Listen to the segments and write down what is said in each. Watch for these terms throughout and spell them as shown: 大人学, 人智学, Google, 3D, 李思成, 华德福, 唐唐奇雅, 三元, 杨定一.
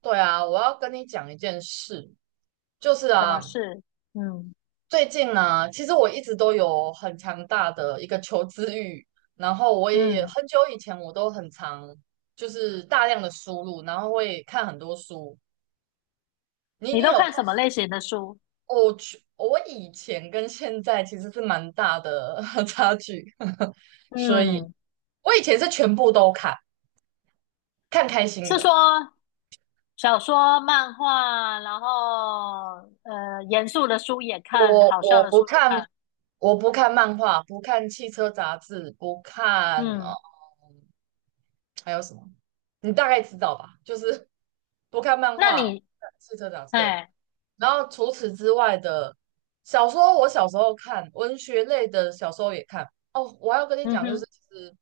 对啊，我要跟你讲一件事，就是什么啊，事？嗯最近呢，其实我一直都有很强大的一个求知欲，然后我也嗯，很久以前我都很常就是大量的输入，然后会看很多书。你你你都有看看什么类书？型的书？我去，我以前跟现在其实是蛮大的 差距，所以嗯，我以前是全部都看，看开心是的。说小说、漫画，然后严肃的书也看，我好笑我的不书也看，看。我不看漫画，不看汽车杂志，不看哦，嗯，还有什么？你大概知道吧？就是不看漫那画，不你，看汽车杂志，对。哎，然后除此之外的小说，我小时候看文学类的小说也看。哦，我还要跟你嗯讲，就是哼，其实，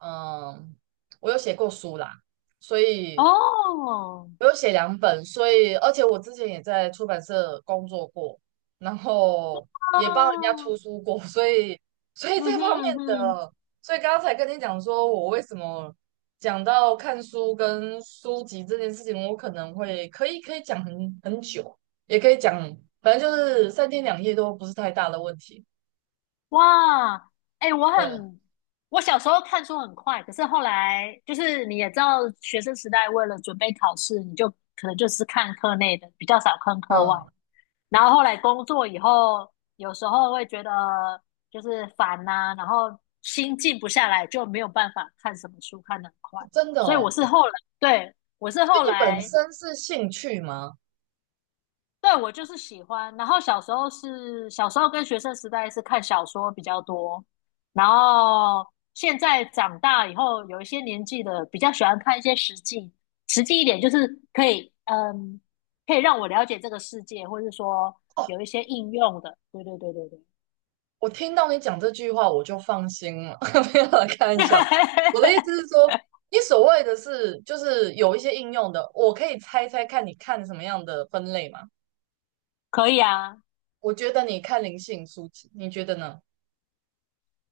嗯，我有写过书啦，所以哦，我有写两本，所以而且我之前也在出版社工作过，然后也帮人家哦，出书过，所以嗯这哼方面嗯哼。的，所以刚才跟你讲说我为什么讲到看书跟书籍这件事情，我可能会可以讲很久，也可以讲，反正就是三天两夜都不是太大的问题。哇，哎、我对，很，我小时候看书很快，可是后来就是你也知道，学生时代为了准备考试，你就可能就是看课内的，比较少看课外。嗯，然后后来工作以后，有时候会觉得就是烦呐、然后心静不下来，就没有办法看什么书看得很快。真的所以我哦。是后来，对，我是所后以你本来身是兴趣吗？对我就是喜欢。然后小时候跟学生时代是看小说比较多，然后现在长大以后有一些年纪的，比较喜欢看一些实际一点，就是可以可以让我了解这个世界，或是说有一些应用的。对对对对对，我听到你讲这句话，我就放心了。没有啦，开玩笑。我的意思是 说，你所谓的是，就是有一些应用的，我可以猜猜看，你看什么样的分类吗？可以啊。我觉得你看灵性书籍，你觉得呢？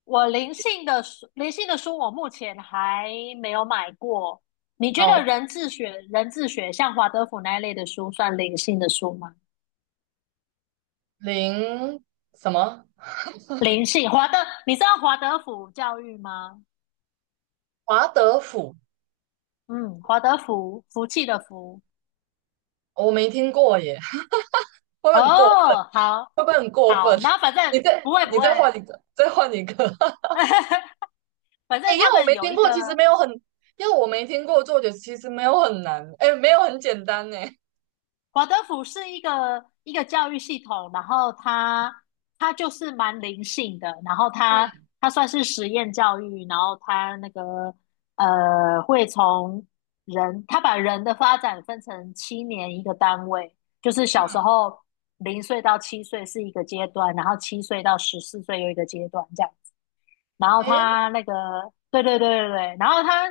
我灵性的书，灵性的书我目前还没有买过。你觉得好，人智学像华德福那一类的书算灵性的书吗？灵什么？灵性，你知道华德福教育吗？华德福，嗯，华德福，福气的福。我没听过耶，会不会很过分？哦，好，会不会很过分？好，然后反 你正再不会你不会，再换一个，再换一个。反哎，正因他为我们没有听一个。过，其实没有很，因为我没听过作者，其实没有很难，哎，没有很简单呢。华德福是一个教育系统，然后他就是蛮灵性的，然后他嗯他算是实验教育，然后他那个会从人，他把人的发展分成7年一个单位，就是小时嗯。候0岁到七岁是一个阶段，然后七岁到14岁又一个阶段这样。然后诶，他那个，对对对对对，然后他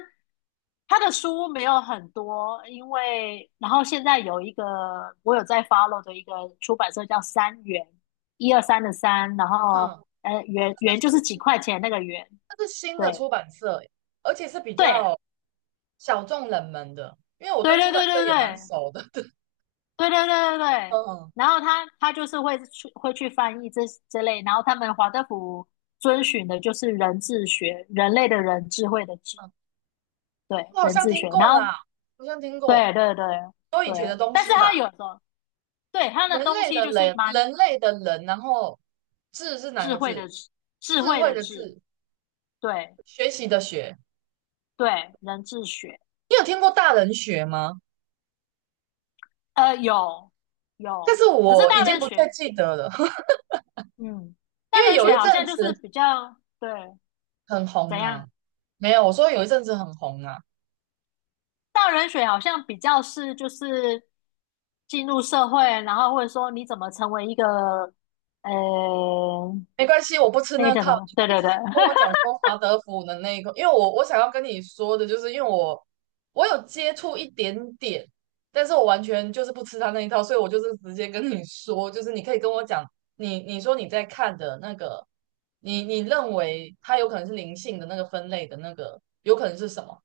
他的书没有很多，因为然后现在有一个我有在 follow 的一个出版社叫三元，一二三的三，然后嗯，元就是几块钱那个元，它是新的对出版社，而且是比对较小众冷门的，因为我对对出对版对对社也蛮对熟的。对对对对 对，嗯然后他就是会去翻译这类，然后他们华德福遵循的就是人智学，人类的人，智慧的智，嗯，对我好人像智听学，然过后。啦，好像听过，对对对都以对，前的东但是西吧。他有时候对他的人东类西的就是人，蛮人类的人，然后智是哪智个慧字？的智，智智慧慧的的智，智，对学习的学。对，人智学，你有听过大人学吗？有但有，是可是我已大经人不太学，记得了，嗯，因大为人有学一好阵像就是子比较对很红怎啊。样，没有，我说有一阵子很红啊。大人学好像比较是就是进入社会，然后或者说你怎么成为一个呃没关系，我不吃那个那叫套，什么？你对可以对直对，接跟我 讲说华德福的那一个，因为我想要跟你说的就是，因为我有接触一点点，但是我完全就是不吃他那一套，所以我就是直接跟你说，就是你可以跟我讲，你说你在看的那个，你认为它有可能是灵性的那个分类的那个，有可能是什么？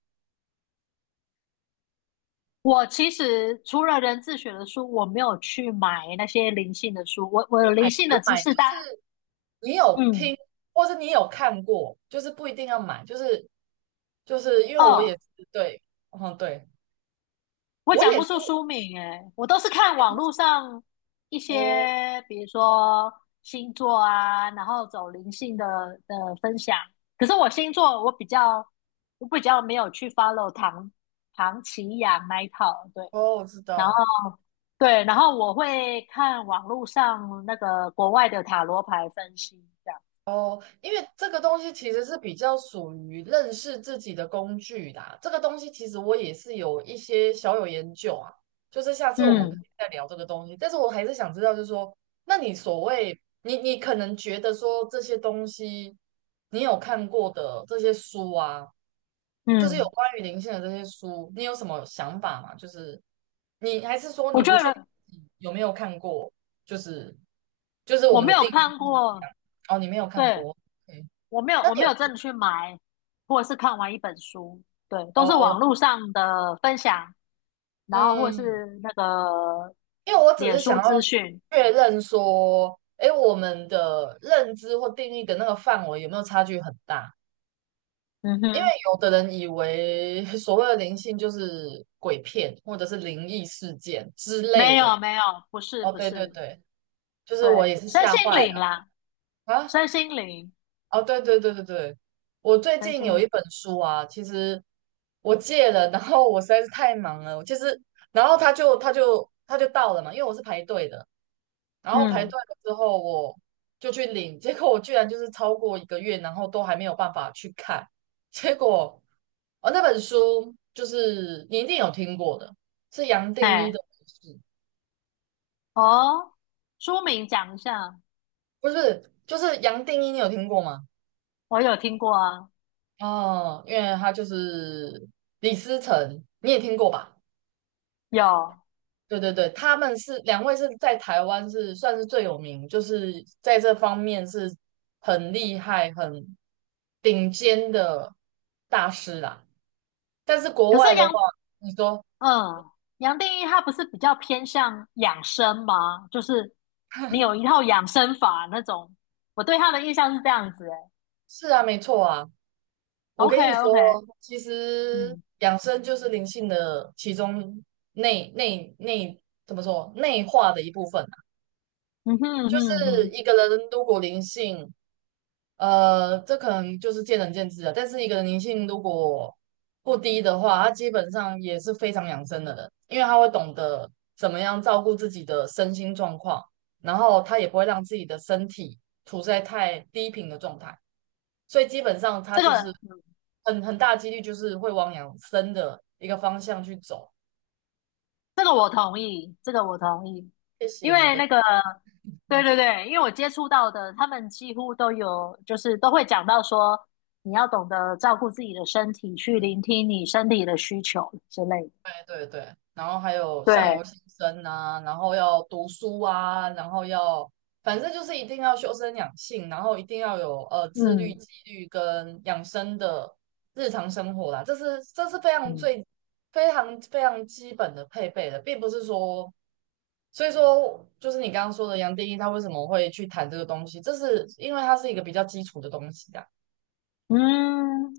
我其实除了人自学的书，我没有去买那些灵性的书。我有灵性的要知买识，就但是你有嗯听，或是你有看过，就是不一定要买，就是因为我哦，也是对，嗯对。我我讲也不是出书名诶，我都是看网络上一哦些，比如说星座啊，然后走灵性的分享。可是我星座我比较没有去 follow 唐奇雅那一套，对，哦，我知然后。道对，然后我会看网络上那个国外的塔罗牌分析，这样。哦，因为这个东西其实是比较属于认识自己的工具啦。这个东西其实我也是有一些小有研究啊，就是下次我们可嗯以再聊这个东西。但是我还是想知道，就是说，那你所谓你可能觉得说这些东西你有看过的这些书啊，就是有嗯，关于灵性的这些书，你有什么想法吗？就是你还是说我你觉不确定得你有没有看过？就是我我们没的有定义看不一过，样哦，你没有看对，过，OK？那我你没有有真的去买，或者是看完一本书，对，都是哦，网络上的分享，然后或嗯，是那个因为我只脸是想书要资讯，确认说，诶，我们的认知或定义的那个范围有没有差距很大？嗯因为哼，有的人以为 所谓的灵性就是鬼片或者是灵异事件之类没的。有没有，不是哦，不对对是，对，就是对，我也是身吓心坏灵了啦，啊！身心灵，哦，对对对对对，我最身近心有灵，一本书啊，其实我借了，然后我实在是太忙了，我其实，然后他就到了嘛，因为我是排队的，然后排队嗯，了之后我就去领，结果我居然就是超过一个月，然后都还没有办法去看，结果哦那本书就是你一定有听过的，是杨定一的哎，故事哦，书名讲一下，不是，就是杨定一，你有听过吗？我有听过啊，哦，因为他就是李思成，你也听过吧？有，对对对，他们是两位是在台湾是算是最有名，就是在这方面是很厉害、很顶尖的大师啦。但是国可是外的话，你说 嗯，杨定一他不是比较偏向养生吗？就是你有一 套养生法那种，我对他的印象是这样子、欸。是啊，没错啊。我 OK 跟你说，OK，其实嗯养生就是灵性的其中内内内怎么说内化的一部分。嗯哼嗯就哼嗯是哼，一个人如果灵性，呃，这可能就是见仁见智了。但是一个人灵性如果不低的话，他基本上也是非常养生的人，因为他会懂得怎么样照顾自己的身心状况，然后他也不会让自己的身体处在太低频的状态。所以基本上他这就是个很大几率就是会往养生的一个方向去走。这个我同意，这个我同意，谢因谢你为的。那个对对对，因为我接触到的他们几乎都有，就是都会讲到说你要懂得照顾自己的身体，去聆听你身体的需求之类的。对对对，然后还有相对，由心生啊，然后要读书啊，然后要，反正就是一定要修身养性，然后一定要有呃自律、嗯纪律跟养生的日常生活啦，这是非常嗯。非常非常基本的配备的，并不是说，所以说就是你刚刚说的杨定一他为什么会去谈这个东西，这是因为它是一个比较基础的东西啊。嗯，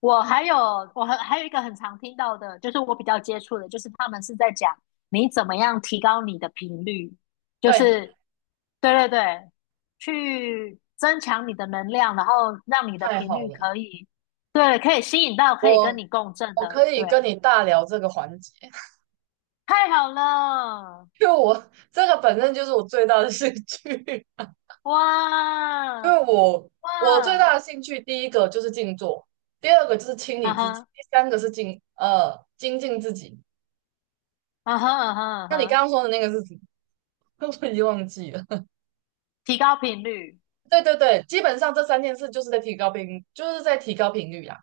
我还有我还有一个很常听到的，就是我比较接触的，就是他们是在讲你怎么样提高你的频率，就对，是对对对，去增强你的能量，然后让你的太频好率了，可以对，可以吸引到可以跟我你共振我的，可以对，跟你大聊这个环节。太好了，就我这个本身就是我最大的兴趣，因哇为我最大哇，的兴趣，第一个就是静坐，第二个就是清理嗯自己，哈第三个是精进自己。啊哈啊哈啊那你刚哈，刚说的那个是什么？我已经忘记了。提高频率对对对，基本上这三件事就是在提高频率啊。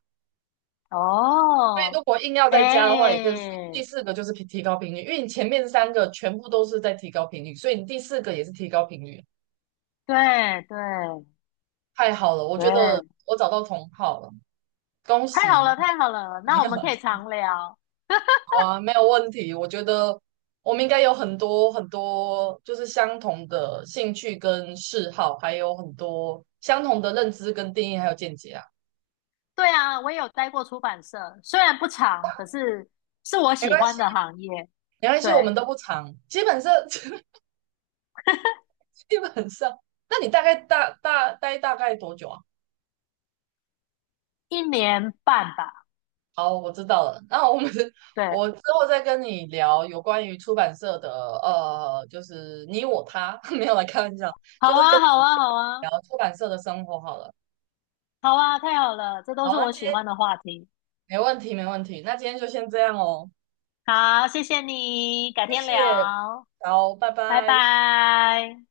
所以哦，如果硬要再加的话，也哎，就是第四个就是提高频率，因为你前面三个全部都是在提高频率，所以你第四个也是提高频率。对对。太好了，我觉得对，我找到同好了，恭喜！太好了，太好了，没那我有。们可以 常聊。啊，没有问题。我觉得我们应该有很多很多，就是相同的兴趣跟嗜好，还有很多相同的认知跟定义，还有见解啊。对啊，我也有待过出版社，虽然不长，可是是我没喜关系，欢的行业。没关对，系，我们都不长，基本上 基本上。那你大概待大概多久啊？1年半吧。好，我知道了。那我们 对，我之后再跟你聊有关于出版社的呃，就是你我他，没有来开玩笑，好就是跟啊，好你啊，好啊，聊出版社的生活好了。好啊，太好了，这都好，是那我今喜欢天。的话题。没问题，没问题。那今天就先这样哦，好，谢谢你，改天聊，好，拜拜拜。拜。